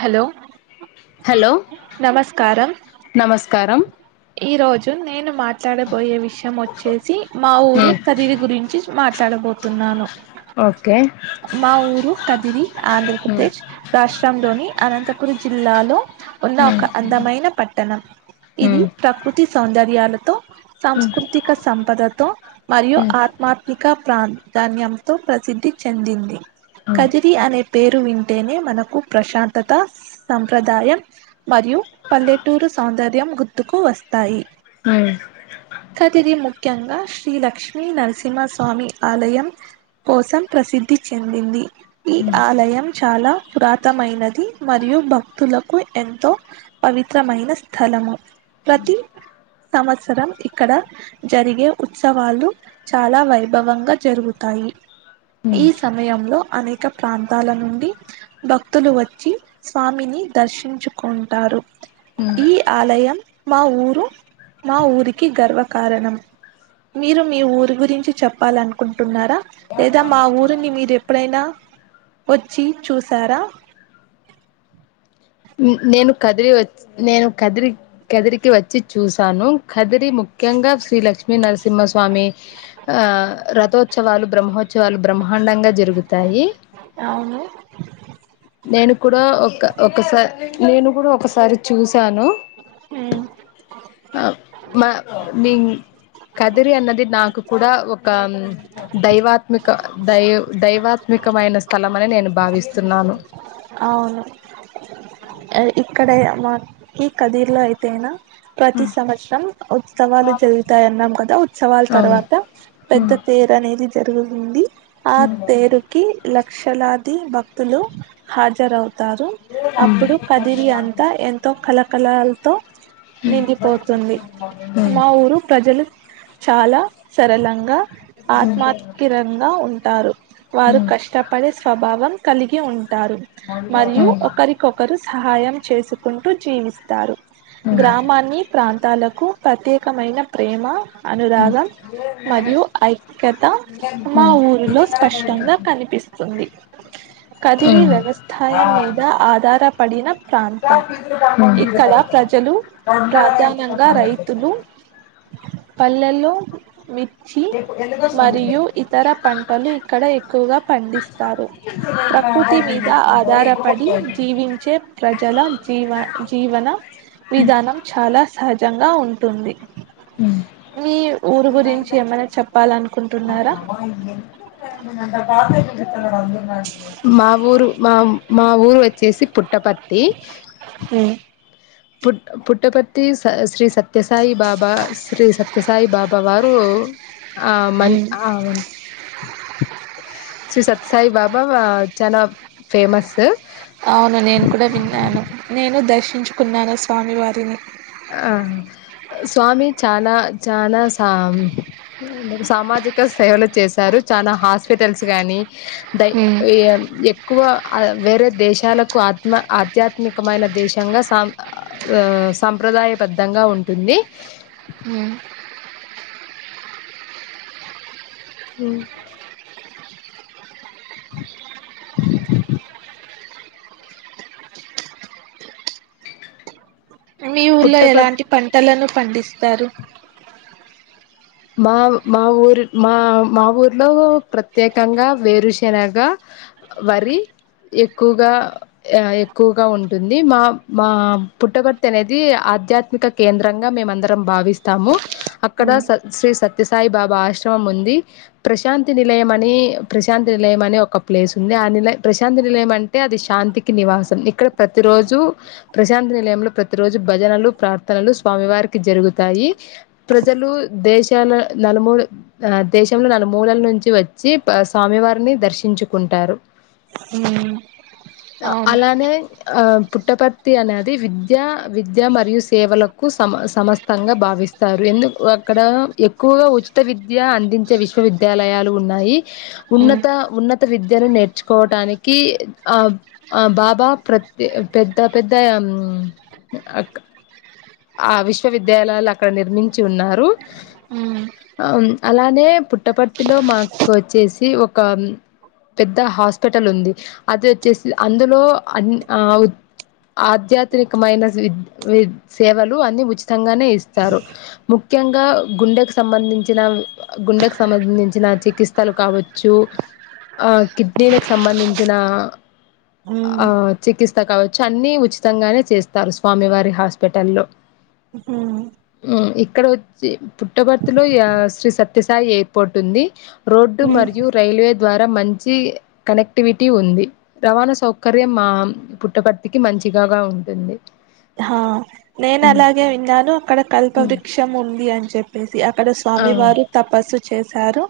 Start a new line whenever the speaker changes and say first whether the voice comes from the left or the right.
right: Hello
left: hello
right: నమస్కారం
left: నమస్కారం
right: ఈ రోజు నేను మాట్లాడబోయే విషయం వచ్చేసి మా ఊరు కదిరి గురించి మాట్ తడబోతున్నాను
left: ఓకే
right: మా ఊరు కదిరి ఆంధ్రప్రదేశ్ రాష్ట్రం ధోని అనంతపుర్ జిల్లాలో ఉన్న ఒక అందమైన పట్టణం ఇది ప్రకృతి సౌందర్యాలతో సాంస్కృతిక సంపదతో మరియు ఆత్మాత్మ ప్రాధాన్యంతో ప్రసిద్ధి చెందింది కదిరి అనే పేరు వింటేనే మనకు ప్రశాంతత సంప్రదాయం మరియు పల్లెటూరు సౌందర్యం గుర్తుకు వస్తాయి
left: అ
right: కదిరి ముఖ్యంగా శ్రీ లక్ష్మీ నరసింహస్వామి ఆలయం కోసం ప్రసిద్ధి చెందింది ఈ ఆలయం చాలా పురాతమైనది మరియు భక్తులకు ఎంతో పవిత్రమైన స్థలము ప్రతి సంవత్సరం ఇక్కడ జరిగే ఉత్సవాలు చాలా వైభవంగా జరుగుతాయి ఈ సమయంలో అనేక ప్రాంతాల నుండి భక్తులు వచ్చి స్వామిని దర్శించుకుంటారు ఈ ఆలయం మా ఊరు మా ఊరికి గర్వకారణం మీరు మీ ఊరి గురించి చెప్పాలనుకుంటున్నారా లేదా మా ఊరిని మీరు ఎప్పుడైనా వచ్చి చూసారా
left: నేను కదిరి వచ్చి నేను కదిరి కదిరికి వచ్చి చూసాను కదిరి ముఖ్యంగా శ్రీలక్ష్మి లక్ష్ నరసింహస్వామి ఆ రథోత్సవాలు బ్రహ్మోత్ ఉత్సవాలు బ్రహ్మాండంగా జరుగుతయి తయి
right: అవును
left: నేను కూడా ఒక ఒకసారి నేను కూడా ఒకసారి చూశాను
right: ఉమ్
left: ఆ మా మీ కదిరి అన్నది నాకు కూడా ఒక దైవాత్మిక దై దైవాత్మికమైన స్థలం అని నేను భావిస్తున్నాను
right: అవును ఇక్కడ మా ఈ కదిర్లో అయితేనా ప్రతి సంవత్సరం ఉత్సవాలు జరుగుతాయన్నాం కదా ఉత్సవాల
left: అవును
right: తర్వాత
left: హ్మ్
right: పెద్ద
left: హ్మ్
right: తీరు అనేది జరుగుతుంది ఆ
left: హ్మ్
right: తేరుకి లా లక్షలాది భక్తులు హజరవు తారు అప్పుడు కదిరి అంతా ఎంతో కలకల తొ
left: హ్మ్
right: నిండిపోతుంది
left: హ్మ్
right: మా ఊరు ప్రజలు చాలా సరళంగా ఆత్మ స్తిరంగా ఉంటారు వారు
left: హ్మ్
right: కష్టపడే స్వభావం కలికి ఉవును [unintelligible] మరియు
left: హ్మ్
right: ఒకరికొకరు సహాయం చేసుకు ట్టు జీవిస్తారు గ్రామాన్ని ప్రాం తాలకు ప్రత్యేకమైన ప్రేమ అనురాగం మరియు ఐక్యత మా
left: హ్మ్
right: ఊరిలో స్పష్టంగా కనిపిస్తుంది ఇది
left: హ్మ్
right: వ్యవసాయం మీద ఆధారపడిన ప్రాంతం ఇక్కడ ప్రజలు ప్రధానంగా రైతులు పల్లెల్లో మీ మరియు ఇతర పంటలు ఇక్కడ ఎక్కువగా పండిస్తారు ప్రకృతి వృత్తి మీద ఆధారపడి జీవించే ప్రజల జీవ జీవన విధానం చాలా సహజంగా గా ఉంటుంది మీ ఊరు గురించి ఏమైనా చెప్పాలనుకుంటున్నారా
left: మా ఊ ఊరు మాఊరు వచ్చేసి పుట్టపర్తి
right: ఉమ్
left: పుట్ పుట్టపర్తి శ్రీ సత్య సత్యసాయి బాబా శ్రీ సత్యసాయి బాబా వారు ఆ మ
right: ఉమ్,
left: ఆ శ్రీ సత్యసాయి బాబా చానా ఫేమస్
right: అవును నేను కూడా విన్నాను నేను దర్శించుకున్నాను స్వామి వారిని
left: ఆ స్వామి చానా చానా సా సామాజిక సేవలు చేశారు చానా హాస్పిటల్స్ గాని
right: ఉమ్
left: ఎక్కువ వేరే దేశాలకు ఆత్మ ఆధ్యాత్మికమైన దేశంగా సామి సంప్రదాయబద్ధంగా ఉంటుంది
right: హ
left: ఉ
right: మీ ఊళ్లో
left: పుట్టపర్తి
right: ఎలాంటి పంటలను పండిస్తారు
left: మా మా ఊరు మా మా ఊర్లో ప్రత్యేకంగా వేరుశనగ వరి ఎక్కువగా ఎక్కువగా ఉంటుంది. మా మా పుట్టపర్తి అనేది ఆధ్యాత్మిక కేంద్రంగా మేమందరం భావిస్తాము. అక్కడ శ్రీ సత్యసాయి బాబా ఆశ్రమం ఉంది. ప్రశాంతి నిలయం అని ప్రశాంతి నిలయం అనే ఒక ప్లేస్ ఉంది. ఆ నిల ప్రశాంతి నిలయం అంటే అది శాంతికి నివాసం ఇక్కడ ప్రతి రోజు ప్రశాంతి నిలయంలో ప్రతి రోజు భజనలు ప్రార్థనలు స్వామివారికి జరుగుతాయి. ప్రజలు దేశాల నలుమూ ఆ దేశంలో నలుమూలల నుంచి వచ్చి స్వామివారిని దర్శించుకుంటారు.
right: అవును
left: అలానే ఆ పుట్టపర్తి అనేది విద్య విద్య మరియు సేవలకు సమ సమస్తంగా భావిస్తారు. ఎందుకు అక్కడ ఎక్కువగా ఉచిత విద్య అందించే విశ్వవిద్యాలయాలు ఉన్నాయి.
right: ఉమ్,
left: ఉన్నత ఉన్నత విద్యను నేర్చుకోవటానికి ఆ ఆ బాబా ప్రతి పెద్ద, పెద్ద ఆ విశ్వవిద్యాలయాలు అక్కడ నిర్మించి ఉన్నారు.
right: ఉమ్,
left: అ అలానే పుట్టపర్తిలో మాకు వచ్చేసి ఒక పెద్ద హాస్పిటల్ ఉంది. అది వచ్చేసి అందులో అన్ ఆ ఆధ్యాత్మికమైన వి సేవలు అన్ని ఉచితంగానే ఇస్తారు. ముఖ్యంగా గుండెకు సంబంధించిన గుండెకు సంబంధించిన చికిత్సలు కావచ్చు, ఆ కిడ్నీలకు సంబంధించిన
right: ఉమ్,
left: ఆ చికిత్స కావచ్చు అన్ని ఉచితంగానే చేస్తారు. స్వామివారి హాస్పి పెటలో
right: హ
left: ఉ ఇక్కడ వచ్చి పుట్టపర్తిలో శ్రీ సత్యసాయి ఎయిర్పోర్ట్ ఉంది రోడ్డు
right: ఉమ్,
left: మరియు రైల్వే ద్వారా మంచి కనెక్టివిటీ ఉంది రవాణా సౌకర్యం మా పుట్టపర్తికి మంచిగాగా ఉంటుంది
right: హా నేను
left: హ్మ్.
right: అలాగే విన్నాను అక్కడ కల్ప
left: హ్మ్.
right: వృక్షం ఉంది అని చెప్పేసి అక్కడ
left: ఆ!
right: స్వామి వారు తపస్సు చేశారు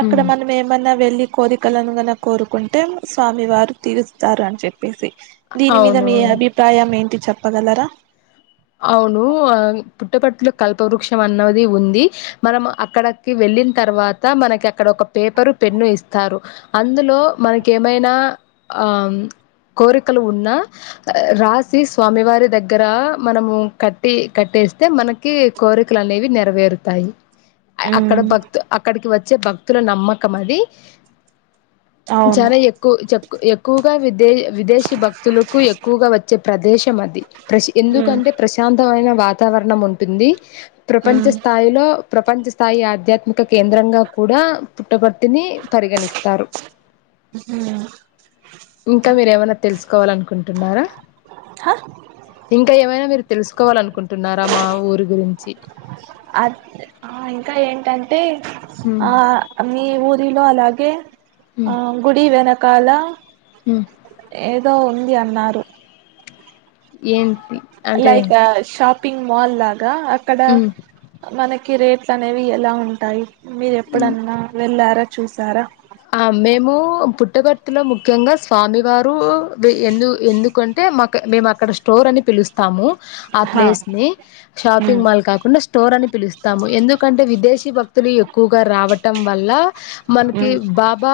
right: అక్కడ
left: హ్మ్.
right: మనం ఏమన్నా వెళ్ళి కోరికలనుగనె కోరుకుంటే స్వామి వారు తీరుస్తారు అని చెప్పేసి దీని మీద మీ
left: అవును.
right: అభిప్రాయం ఏంటి చెప్పగలరా
left: అవును ఆ పుట్టపర్తిలొ కల్పవృక్షం అన్నది ఉంది మనం అక్కడకి వెళ్ళిన తర్వాత మనకి అక్కడ ఒక పేపరు పెన్ను ఇస్తారు అందులో మనకి ఏమైనా ఆ కోరికలు ఉన్నా రాసి స్వామివారి దగ్గర మనము కట్టి కట్టేస్తే మనకి కోరికలు అనేవి నెరవేరుతాయి అక్కడ
right: ఉమ్,
left: భక్తు అక్కడికి వచ్చే భక్తుల నమ్మకం అది
right: అవును
left: చాలా ఎక్కువ చెప్ ఎక్కువగా విద విదేశీ భక్తులకు ఎక్కువగా వచ్చే ప్రదేశం అది
right: ఉమ్,
left: ఎందుకంటే ప్రశాంత్ మైన వాతావరణం ఉంటుంది ప్రపంచ
right: ఉమ్,
left: స్థాయిలో ప్రపంచ స్థాయి ఆధ్యాత్మిక కేంద్రంగా కూడా పుట్టపర్తిని పరిగణిస్తారు
right: ఉమ్.
left: ఇంకా మీరు ఏమైన తెలుసుకోవాలనుకుంటున్నారా
right: హా
left: ఇంకా ఏమైనా మీరు తెలుసుకోవాలనుకుంటున్నారా మా ఊరి గురించి
right: ఏంటం టే
left: ఉమ్
right: ఆ మీ ఊరి రిలో అలాగే ఆ గుడివేనా కాల
left: ఉమ్
right: ఏదో ఉంది అన్నారు
left: ఏంటి అంటే
right: లైక్ షాప్ పింక్ మాల్ లా అక్కడ
left: ఉమ్
right: మనకి కి రేట్లు అనేవి ఎలా ఉంటాయి మీరు
left: ఉమ్
right: ఎప్పుడన్నా వెళ్ళారా చూసారా
left: ఆ మేము పుట్టపర్తిలో ముఖ్యంగా స్వామివారు ఎందుకంటే మాకు మేము అక్కడ స్టోర్ అని పిలుస్తాము ఆ
right: హా
left: ప్లేస్ ని
right: ఉమ్
left: షాపింగ్ మాల్ కాకుండా స్టోర్ అని పిలుస్తాము ఎందుకంటే విదేశీ భక్తులు ఎక్కువగా రావటం వల్ల మనకి
right: ఉమ్
left: బాబా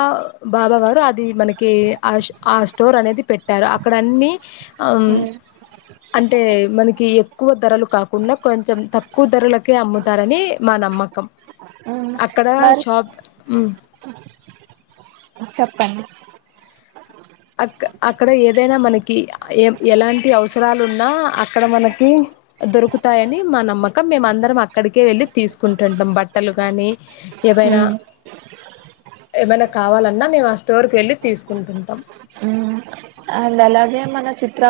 left: బాబా వారు అది మనకి ఆ ఆ స్టోర్ బాబా వారు అది మనకి ఆ స్టోర్ అనేది పెట్టారు అక్కడ అన్ని ఆ
right: ఉమ్
left: అంటే మనకి ఎక్కువ ధరలు కాకుండా కొంచెం తక్కువ ధరలకే అమ్ముతారని మా నమ్మకం
right: ఉమ్
left: అక్కడ
right: మరి
left: షాప్ ఊ
right: చెప్పండి
left: అ అక్కడ ఏదైనా మనకి ఎలాంటి అవసరాలు ఉన్నా అక్కడ మనకి దొరుకుతాయని మా నమ్మకం మేము అందరం అక్కడికే వెళ్ళి అక్కడ ఏదైనా మనకి ఎలాంటి అవసరలున్న అక్కడమనకి దొరుకుతాయాని తీసుకుంటుంటాం బట్టలు కాని ఏమైనా
right: ఉమ్
left: ఏమైనా కావాలన్నా మేము ఆ స్టోర్కి వెళ్ళి తీసుకుంటుంటాం
right: ఉమ్ అండ్ అలాగే మన చిత్ర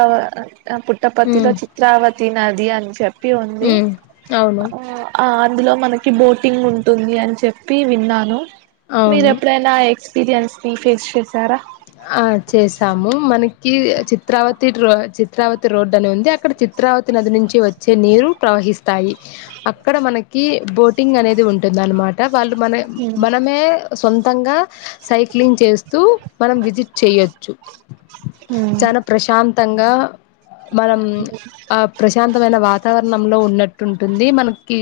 right: పలో
left: ఉమ్
right: చిత్రావతి నది అని చెప్పి ఉంది
left: ఉమ్ అవును
right: ఆ ఆ అందులో మనకి బోటింగ్ ఉంటుంది అని చెప్పి విన్నాను మీరు
left: అవును
right: ఎప్పుడైనా పీరియన్స్ ని ఫేస్ చేస్
left: ఆ చేస్ తాము మనకి చిత్రావతి ర చిత్రావతి రోడ్డు అని మనకి చిత్రావతి రోడ్డు అని ఉంది. అక్కడ చిత్రావతి నది నుంచి వచ్చే నీరు ప్రవహిస్తాయి. అక్కడ మనకి బోటింగ్ అనేది ఉంటుంది, అనమాట వాళ్ళు మనె
right: ఉమ్
left: మనమే సొంతంగా సైక్లింగ్ చేస్తూ మనం విజిట్ చెయొచ్చు
right: ఉమ్
left: చానా ప్రశాంతంగా మనం ఆ ప్రశాంతమైన వాతావరణంలో ఉన్నట్టు ఉంటుంది. మనకి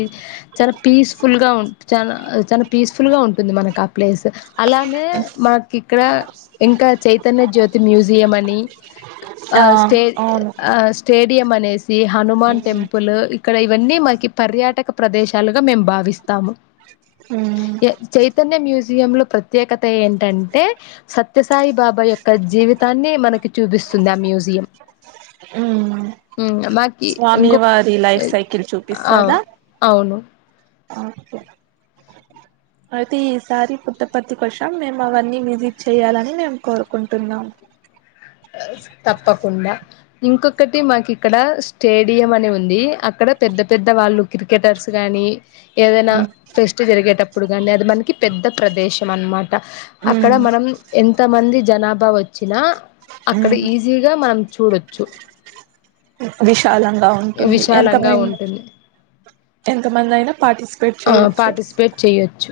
left: చాలా పీస్ఫుల్ గా ఉ చాన చానా పీస్ఫుల్ గా ఉంటుంది మనకు ఆ ప్లేస్, అలానే మనకి ఇక్కడ ఇంకా చైతన్య జ్యోతి మ్యూజియం అని ఆ స్టే
right: అవును
left: ఆ స్టేడియం అనేసి హనుమాన్ టెంపుల్ ఇక్కడ ఇవన్నీ మాకి పర్యాటక ప్రదేశాలుగా మేము భావిస్తాము.
right: ఉమ్
left: ఎ చైతన్య మ్యూజియం లో ప్రత్యేకత ఏంటంటే స త్య సాయిబాబా యొక్క జీవితాన్ని మనకి చూపిస్తుంది ఆ మ్యూజియం,
right: ఉమ్
left: ఉ మాకి
right: స్వామి
left: ఇంకొ
right: వారి లైఫ్ సైకిల్
left: ఆ
right: చూపిస్తాదా
left: అవును
right: అయితే ఈసారి పుట్టపర్తి కోసం మేము అవన్నీ విజిట్ చేయాలని మేము కోరుకుంటున్నాం.
left: ఎస్ తప్పకుండా ఇంకొకటి మాకి ఇక్కడ స్టేడియం అనే ఉంది. అక్కడ పెద్ద పెద్ద వాళ్ళు క్రికెటర్స్ గాని, ఏదైనా
right: ఉమ్
left: ఫెస్ట్ జరిగేటప్పుడు గాని, అది మనకి పెద్ద ప్రదేశం అనమాట అక్కడ మనం ఎంత మంది జనాభా వచ్చినా అక్కడ
right: ఉమ్
left: ఈజీగా మనం చూడొచ్చు
right: విశాలంగా ఉంటుంది
left: విశాలంగా
right: ఎంతమైన
left: ఉంటుంది
right: ఎంత మంది అయినా పాటిస్
left: ఆ పాటిస్పేట్ చెయొచ్చు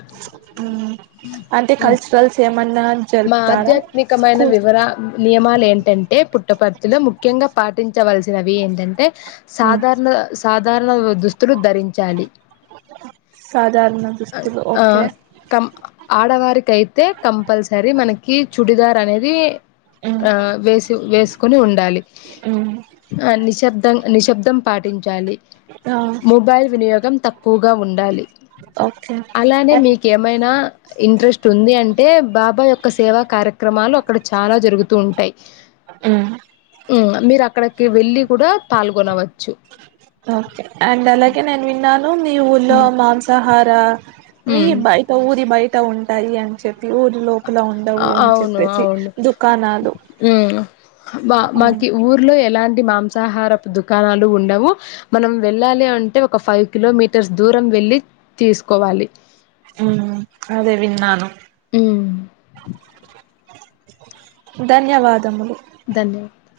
right: ఆ అంటే కల్చరల్స్ ఏమన్నా
left: మా
right: జరుపుతారా
left: ఆధ్యాత్మికమైన
right: స్కూల్
left: వివరా నియమాలు ఏంటంటే పుట్టపర్తిలో ముఖ్యంగా పాటించవలసినవి ఏంటంటే సాధారణ సాధారణ దుస్తులు ధరించాలి
right: సాధారణ దస్తులు ఓకే
left: కైతే కంపల్సర సరి మనకి చుడిదార్ అనేది ఆ వేసి వేసుకొని ఉండాలి ఆ నిశ్శబ్దం నిశ్శబ్దం పాటించాలి
right: ఆ
left: మొబైల్ వినియోగం తక్కువగా ఉండాలి
right: ఓకే
left: అలానే
right: అండ్
left: మీకేమైనా ఇంట్రెస్ట్ ఉంది అంటే బాబ అబ్బా యొక్క సేవా కార్యక్రమాలు అక్కడ చాలా జరుగుతూ ఉంటాయి ఉమ్ మీరు అక్కడికి వెళ్ళి కూడా పాల్గొనవచ్చు
right: అండ్ అలాగే నేను విన్న ను నీ ఊళ్ళో
left: మ్మ్
right: మాంసాహార రా వి
left: మ్మ్
right: బయట ఊరి బయట ఉంటాయి అని చెప్పి ఊరిలో లోపల ఉండవు అని
left: అవును
right: చెప్పేసి
left: అవును
right: దుకాణాలు
left: మ్మ్ మా మాకి ఊర్లో ఎలాంటి మాంసాహారపు దుకాణాలు ఉండవు మనం వెళ్ళాలి అంటే ఒక ఫైవ్ కిలోమీటర్స్ దూరం వెళ్ళి తీసుకోవాలి
right: ఉమ్, అదే విన్నాను
left: ఉమ్
right: ధన్యవాదములు
left: ధన్యవాద